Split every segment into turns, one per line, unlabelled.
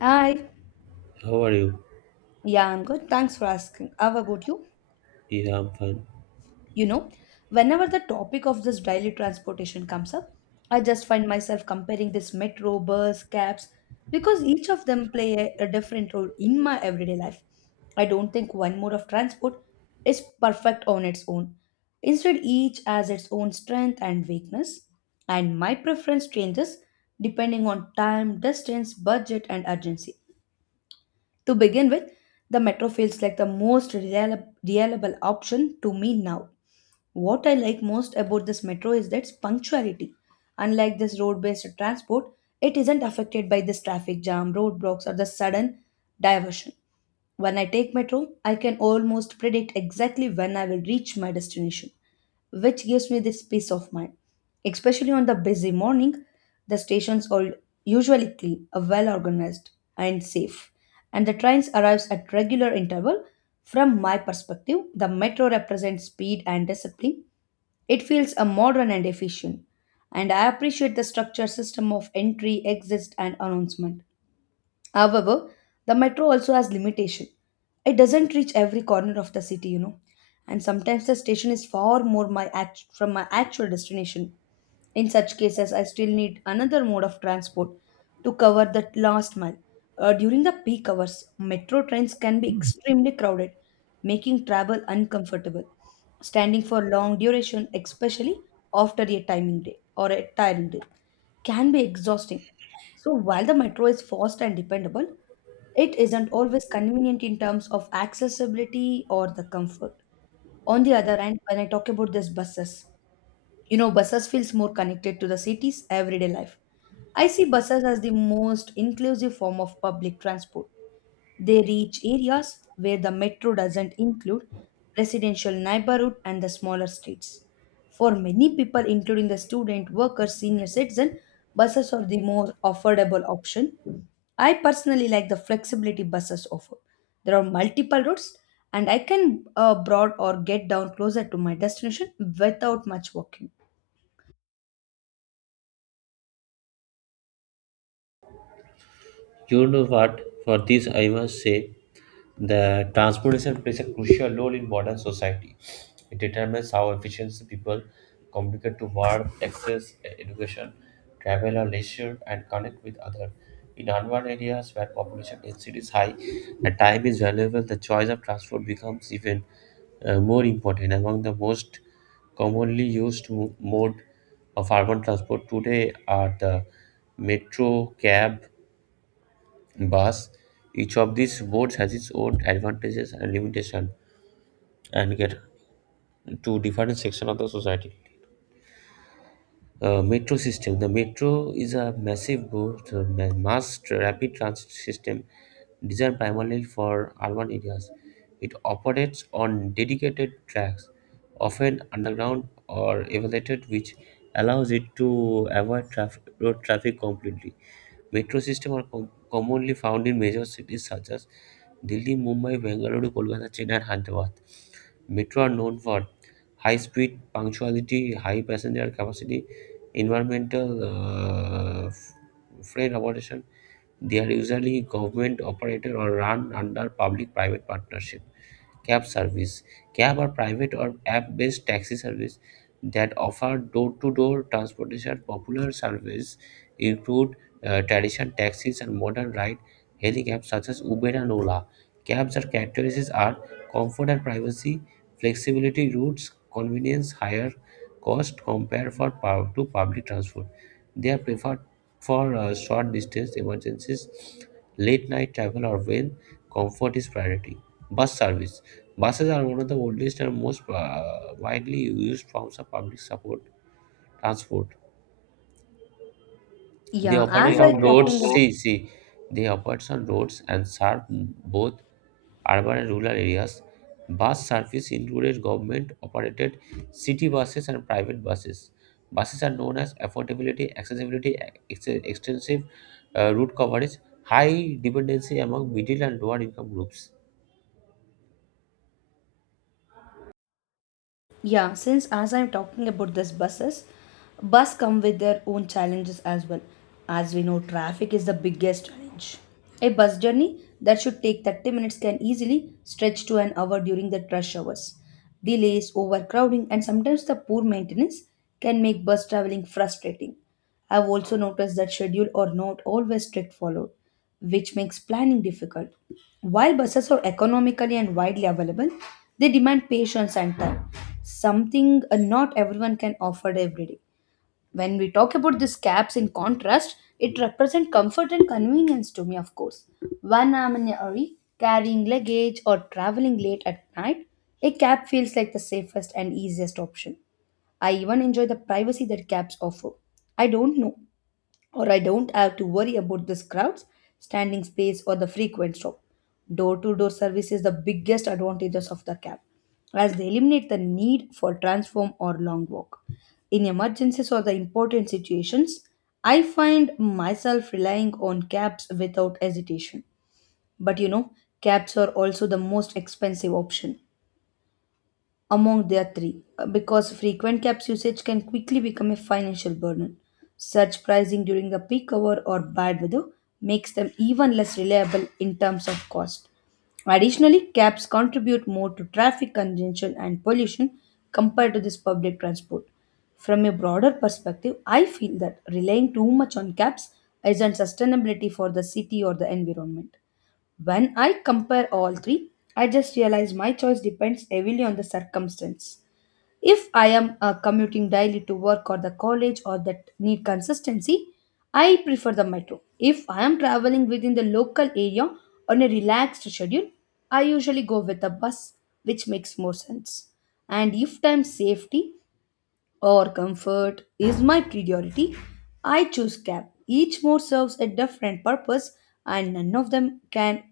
Hi.
How are you?
Yeah, I'm good. Thanks for asking. How about you?
Yeah, I'm fine.
You know, whenever the topic of this daily transportation comes up, I just find myself comparing this metro, bus, cabs, because each of them play a different role in my everyday life. I don't think one mode of transport is perfect on its own. Instead, each has its own strength and weakness, and my preference changes depending on time, distance, budget, and urgency. To begin with, the metro feels like the most reliable option to me now. What I like most about this metro is its punctuality. Unlike this road based transport, it isn't affected by this traffic jam, roadblocks, or the sudden diversion. When I take metro, I can almost predict exactly when I will reach my destination, which gives me this peace of mind. Especially on the busy morning, the stations are usually clean, well organized, and safe. And the trains arrives at regular interval. From my perspective, the metro represents speed and discipline. It feels a modern and efficient. And I appreciate the structured system of entry, exit, and announcement. However, the metro also has limitation. It doesn't reach every corner of the city, you know. And sometimes the station is far more from my actual destination. In such cases, I still need another mode of transport to cover that last mile. During the peak hours, metro trains can be extremely crowded, making travel uncomfortable, standing for long duration, especially after a timing day or a tiring day, can be exhausting. So while the metro is fast and dependable, it isn't always convenient in terms of accessibility or the comfort. On the other hand, when I talk about these buses, you know, buses feels more connected to the city's everyday life. I see buses as the most inclusive form of public transport. They reach areas where the metro doesn't include residential neighborhood and the smaller streets. For many people, including the student, workers, senior citizen, buses are the more affordable option. I personally like the flexibility buses offer. There are multiple routes, and I can broad or get down closer to my destination without much walking.
You know what? For this, I must say the transportation plays a crucial role in modern society. It determines how efficiently people communicate to work, access education, travel or leisure, and connect with others. In urban areas where population density is high and time is valuable, the choice of transport becomes even more important. Among the most commonly used mode of urban transport today are the metro, cab, bus. Each of these boards has its own advantages and limitation and get to different section of the society. Metro system. The metro is a massive board, rapid transit system designed primarily for urban areas. It operates on dedicated tracks, often underground or elevated, which allows it to avoid road traffic completely. Metro systems are commonly found in major cities such as Delhi, Mumbai, Bengaluru, Kolkata, Chennai, and Hyderabad. Metro are known for high speed, punctuality, high passenger capacity, environmental uh, f- free accommodation. They are usually government operated or run under public private partnership. Cab service. Cab are private or app-based taxi service that offer door-to-door transportation. Popular service include traditional taxis and modern ride-hailing apps such as Uber and Ola. Cabs are characteristics are comfort and privacy, flexibility, routes, convenience, higher cost compared for to public transport. They are preferred for short distance emergencies, late night travel, or when comfort is priority. Bus service. Buses are one of the oldest and most widely used forms of public support transport. They
Yeah, as
operate
I
on roads.
talking about
See, they operate on roads and serve both urban and rural areas. Bus service included government-operated city buses and private buses. Buses are known as affordability, accessibility, extensive route coverage, high dependency among middle and lower income groups.
Yeah, since as I'm talking about this buses, bus come with their own challenges as well. As we know, traffic is the biggest challenge. A bus journey that should take 30 minutes can easily stretch to an hour during the rush hours. Delays, overcrowding, and sometimes the poor maintenance can make bus traveling frustrating. I've also noticed that schedule are not always strict followed, which makes planning difficult. While buses are economically and widely available, they demand patience and time, something not everyone can afford every day. When we talk about these cabs in contrast, it represents comfort and convenience to me, of course. When I'm in a hurry, carrying luggage or traveling late at night, a cab feels like the safest and easiest option. I even enjoy the privacy that cabs offer. I don't know or I don't have to worry about the crowds, standing space, or the frequent stop. Door to door service is the biggest advantages of the cab, as they eliminate the need for transform or long walk. In emergencies or the important situations, I find myself relying on cabs without hesitation. But you know, cabs are also the most expensive option among their three because frequent caps usage can quickly become a financial burden. Surge pricing during the peak hour or bad weather makes them even less reliable in terms of cost. Additionally, cabs contribute more to traffic congestion and pollution compared to this public transport. From a broader perspective, I feel that relying too much on cabs isn't sustainability for the city or the environment. When I compare all three, I just realize my choice depends heavily on the circumstance. If I am commuting daily to work or the college or that need consistency, I prefer the metro. If I am traveling within the local area on a relaxed schedule, I usually go with the bus, which makes more sense. And if time safety, or comfort is my priority, I choose cab. Each mode serves a different purpose and none of them can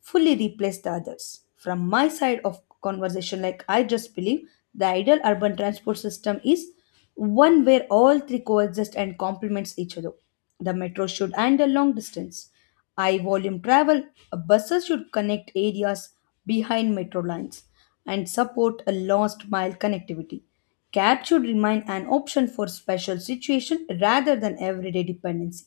fully replace the others. From my side of conversation, like I just believe the ideal urban transport system is one where all three coexist and complements each other. The metro should handle long distance. High volume travel buses should connect areas behind metro lines and support a last mile connectivity. Cab should remain an option for special situation rather than everyday dependency.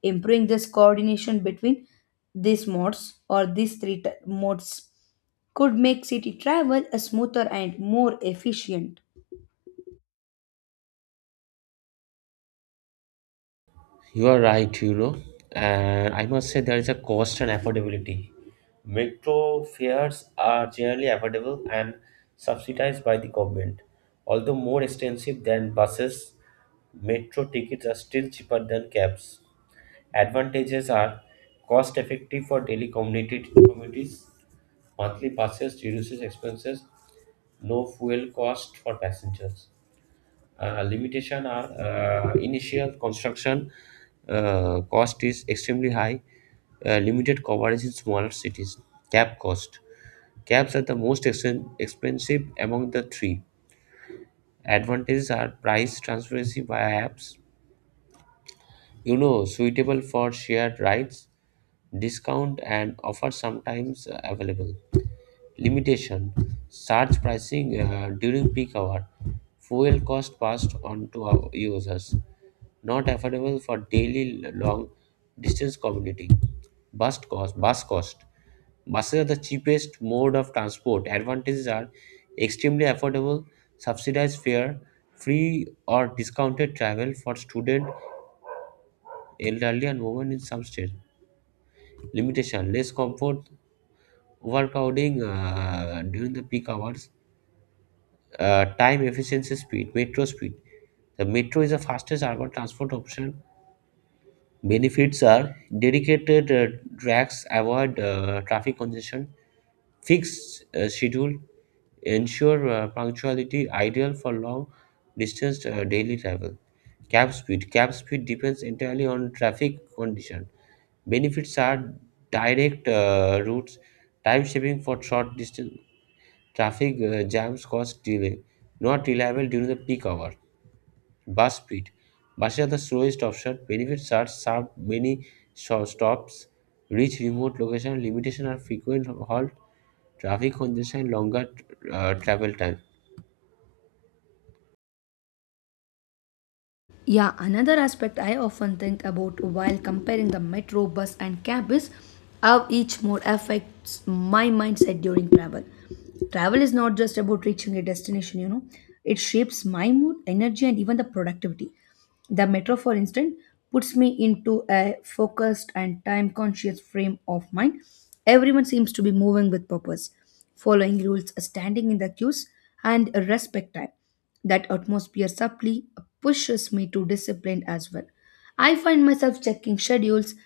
Improving this coordination between these modes or these three modes could make city travel a smoother and more efficient.
You are right, you know, and I must say there is a cost and affordability. Metro fares are generally affordable and subsidized by the government. Although more expensive than buses, metro tickets are still cheaper than cabs. Advantages are cost effective for daily community communities, monthly passes reduces expenses, no fuel cost for passengers. Limitation are initial construction cost is extremely high. Limited coverage in smaller cities. Cab cost. Cabs are the most expensive among the three. Advantages are price transparency via apps. You know, suitable for shared rides. Discount and offer sometimes available. Limitation: surge pricing during peak hour. Fuel cost passed on to our users. Not affordable for daily long distance commuting. Bus cost. Buses are the cheapest mode of transport. Advantages are extremely affordable, subsidized fare, free or discounted travel for student, elderly, and women in some states. Limitation: less comfort, overcrowding during the peak hours, time efficiency speed, metro speed. The metro is the fastest urban transport option. Benefits are dedicated tracks avoid traffic congestion, fixed schedule, ensure punctuality, ideal for long distance daily travel. Cab speed. Cab speed depends entirely on traffic condition. Benefits are direct routes, time saving for short distance. Traffic jams cause delay, not reliable during the peak hour. Bus speed. Buses are the slowest option. Benefits are sharp, many short stops, reach remote location, limitation are frequent halt, traffic congestion, longer travel time.
Yeah, another aspect I often think about while comparing the metro bus and cab is how each mode affects my mindset during travel. Travel is not just about reaching a destination, you know, it shapes my mood, energy, and even the productivity. The metro, for instance, puts me into a focused and time conscious frame of mind. Everyone seems to be moving with purpose, following rules, standing in the queues, and respect time. That atmosphere subtly pushes me to discipline as well. I find myself checking schedules,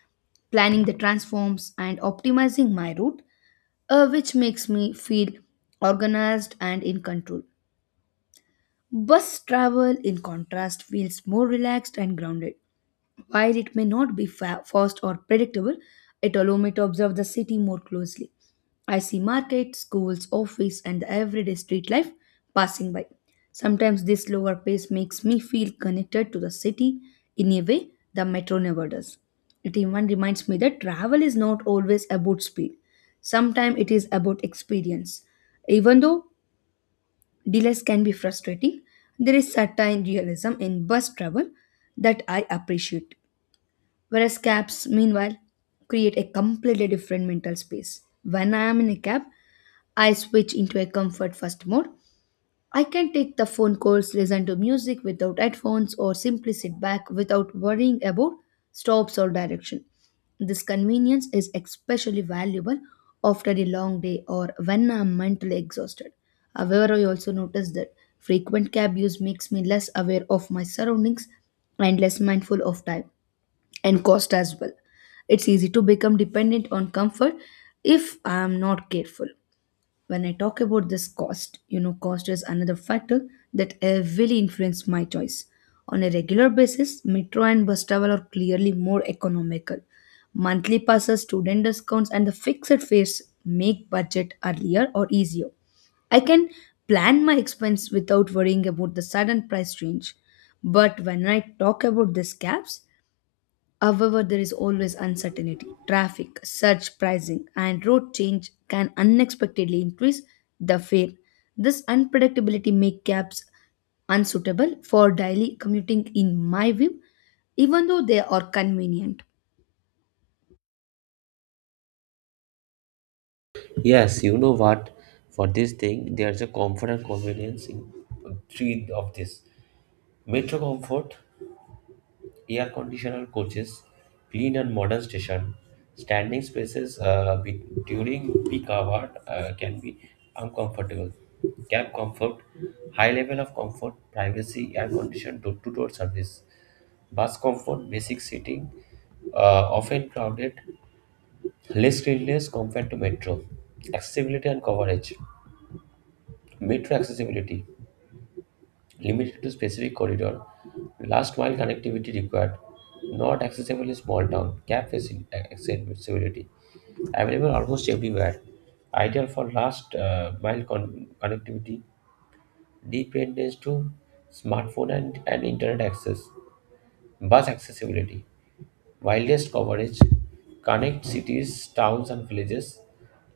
planning the transforms, and optimizing my route, which makes me feel organized and in control. Bus travel, in contrast, feels more relaxed and grounded while it may not be fast or predictable, it allows me to observe the city more closely. I see markets, schools, office, and the everyday street life passing by. Sometimes this slower pace makes me feel connected to the city in a way the metro never does. It even reminds me that travel is not always about speed. Sometimes it is about experience. Even though delays can be frustrating, there is certain realism in bus travel that I appreciate. Whereas cabs, meanwhile, create a completely different mental space. When I am in a cab, I switch into a comfort first mode. I can take the phone calls, listen to music without headphones, or simply sit back without worrying about stops or direction. This convenience is especially valuable after a long day or when I'm mentally exhausted. However, I also notice that frequent cab use makes me less aware of my surroundings and less mindful of time and cost as well. It's easy to become dependent on comfort if I am not careful. When I talk about this cost, you know, cost is another factor that heavily influence my choice. On a regular basis, metro and bus travel are clearly more economical. Monthly passes, student discounts, and the fixed fares make budget earlier or easier. I can plan my expense without worrying about the sudden price change. But when I talk about these gaps, however, there is always uncertainty. Traffic, surge pricing, and road change can unexpectedly increase the fare. This unpredictability makes cabs unsuitable for daily commuting, in my view, even though they are convenient.
Yes, you know what? For this thing, there's a comfort and convenience in three of this. Metro comfort air conditioned coaches, clean and modern station, standing spaces during peak hour can be uncomfortable. Cab comfort, high level of comfort, privacy, air conditioned door-to-door service, bus comfort, basic seating, often crowded, less cleanliness compared to metro, accessibility and coverage, metro accessibility. Limited to specific corridor, last mile connectivity required, not accessible in small town, accessibility, available almost everywhere, ideal for last mile connectivity, dependence to smartphone and internet access, bus accessibility, widest coverage, connect cities, towns and villages,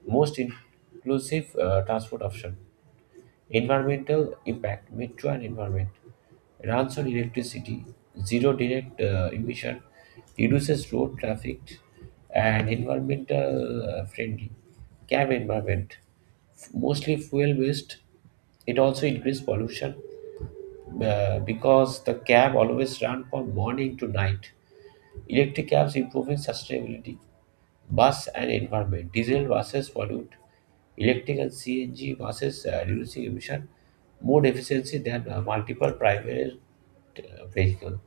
most inclusive transport option. Environmental impact, metro and environment. Runs on electricity, zero direct emission, reduces road traffic, and environmental friendly. Cab environment, mostly fuel based. It also increases pollution because the cab always run from morning to night. Electric cabs improving sustainability, bus and environment. Diesel buses pollute. Electric and CNG buses reducing emission more efficiency than multiple private vehicle.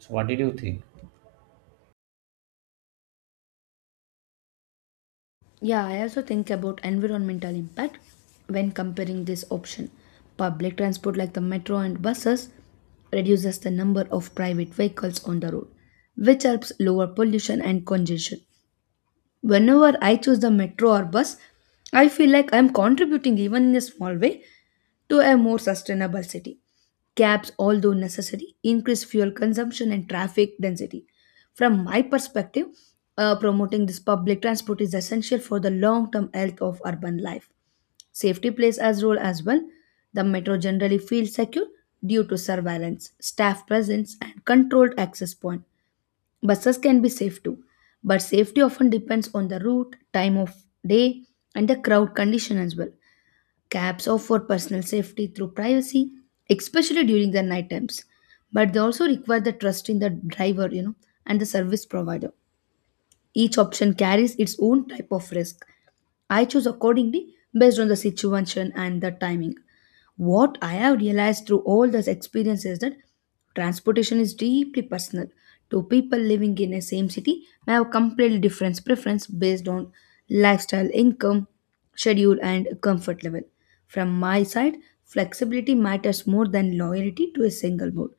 So what did you think?
Yeah, I also think about environmental impact when comparing this option. Public transport like the metro and buses reduces the number of private vehicles on the road, which helps lower pollution and congestion. Whenever I choose the metro or bus, I feel like I'm contributing, even in a small way, to a more sustainable city. Cabs, although necessary, increase fuel consumption and traffic density. From my perspective, promoting this public transport is essential for the long term health of urban life. Safety plays a role as well. The metro generally feels secure due to surveillance, staff presence, and controlled access point. Buses can be safe too, but safety often depends on the route, time of day, and the crowd condition as well. Cabs offer personal safety through privacy, especially during the night times, but they also require the trust in the driver, you know, and the service provider. Each option carries its own type of risk. I choose accordingly based on the situation and the timing. What I have realized through all those experiences is that transportation is deeply personal. Two people living in the same city may have completely different preference based on lifestyle, income, schedule, and comfort level. From my side, flexibility matters more than loyalty to a single mode.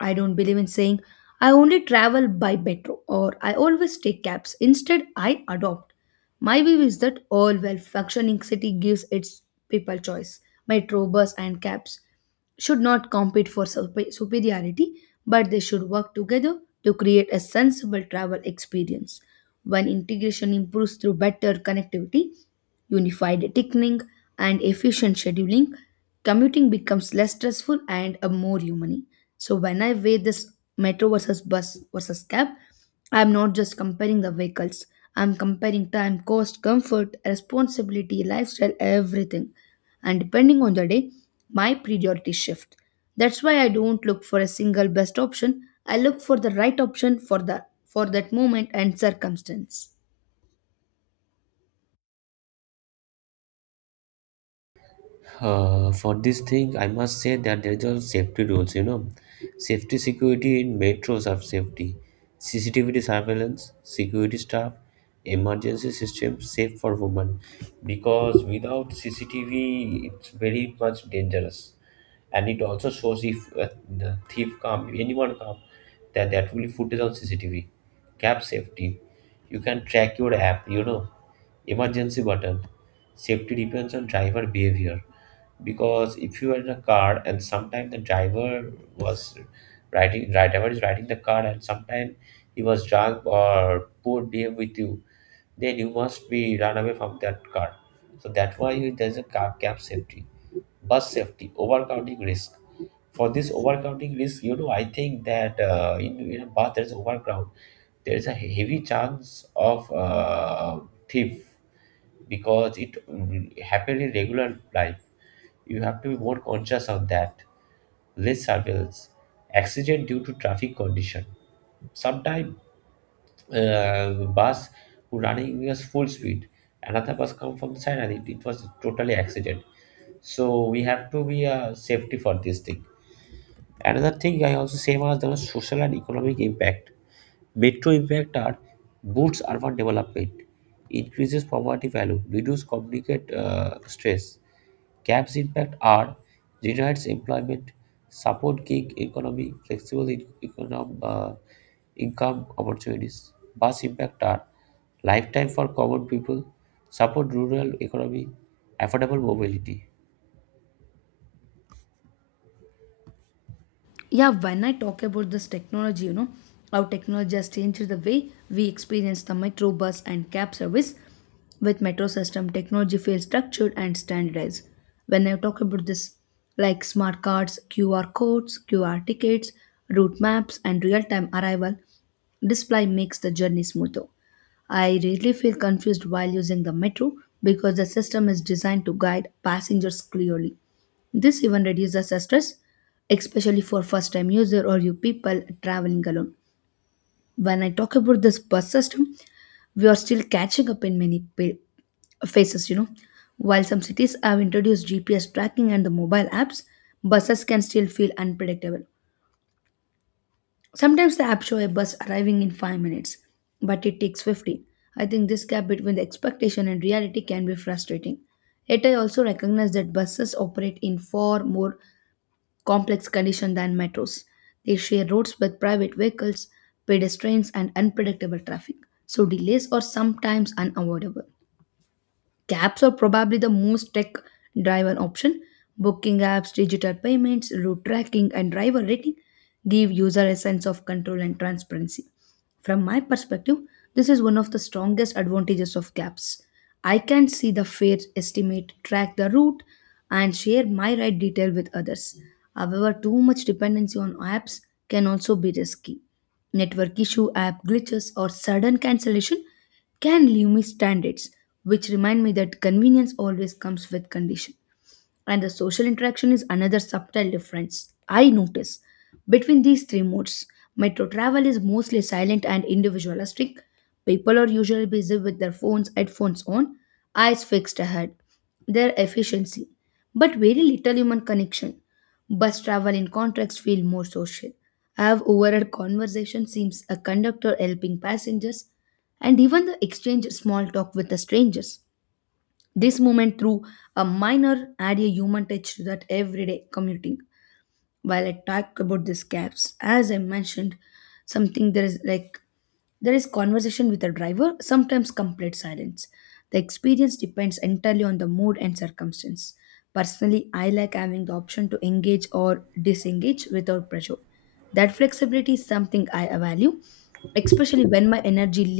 I don't believe in saying I only travel by metro or I always take cabs. Instead, I adopt. My view is that all well functioning city gives its people choice. Metro, bus, and cabs should not compete for superiority, but they should work together to create a sensible travel experience. When integration improves through better connectivity, unified ticketing, and efficient scheduling, commuting becomes less stressful and a more human. So when I weigh this metro versus bus versus cab, I'm not just comparing the vehicles. I'm comparing time, cost, comfort, responsibility, lifestyle, everything. And depending on the day, my priorities shift. That's why I don't look for a single best option. I look for the right option for that moment and circumstance.
For this thing, I must say that there are safety rules, you know. Safety security in metros are safety. CCTV surveillance, security staff, emergency system, safe for women. Because without CCTV, it's very much dangerous. And it also shows if the thief come, anyone come, that will be footage on CCTV. Cab safety. You can track your app, you know. Emergency button. Safety depends on driver behavior, because if you are in a car and sometimes the driver was riding right driver is riding the car and sometimes he was drunk or poor behave with you, then you must be run away from that car. So that's why there's a car cab safety. Bus safety overcrowding risk. For this overcrowding risk, you know, I think that in a bus there's overcrowd, there's a heavy chance of thief, because it happen in regular life. You have to be more conscious of that. Less surveillance, accident due to traffic condition. Sometimes uh, bus running us full speed, another bus come from the side and it was totally accident. So we have to be safety for this thing. Another thing I also say was the social and economic impact. Metro impact are boosts urban development, increases poverty value, reduce communicate stress. CAP's impact are generates employment, support gig economy, flexible income opportunities. Bus impact are lifetime for common people, support rural economy, affordable mobility.
Yeah, when I talk about this technology, you know, how technology has changed the way we experience the metro bus and cab service. With metro system, technology feels structured and standardized. When I talk about this, like smart cards, QR codes, QR tickets, route maps, and real-time arrival display makes the journey smoother. I rarely feel confused while using the metro because the system is designed to guide passengers clearly. This even reduces the stress, especially for first time user or you people traveling alone. When I talk about this bus system, we are still catching up in many phases, you know. While some cities have introduced GPS tracking and the mobile apps, buses can still feel unpredictable. Sometimes the app show a bus arriving in 5 minutes but it takes 15. I think this gap between the expectation and reality can be frustrating, yet I also recognize that buses operate in far more complex condition than metros. They share roads with private vehicles, pedestrians, and unpredictable traffic, so delays are sometimes unavoidable. Cabs are probably the most tech driven option. Booking apps, digital payments, route tracking, and driver rating give user a sense of control and transparency. From my perspective, this is one of the strongest advantages of cabs. I can see the fare estimate, track the route, and share my ride detail with others. However, too much dependency on apps can also be risky. Network issue, app glitches, or sudden cancellation can limit standards, which remind me that convenience always comes with condition. And the social interaction is another subtle difference I notice between these three modes. Metro travel is mostly silent and individualistic. People are usually busy with their phones, headphones on, eyes fixed ahead their efficiency, but very little human connection. Bus travel, in contrast, feel more social. I have overheard conversation seems a conductor helping passengers, and even the exchange small talk with the strangers. This moment through a minor add a human touch to that everyday commuting while I talk about these gaps, as I mentioned, something there is like there is conversation with the driver, sometimes complete silence. The experience depends entirely on the mood and circumstance. Personally, I like having the option to engage or disengage without pressure. That flexibility is something I value, especially when my energy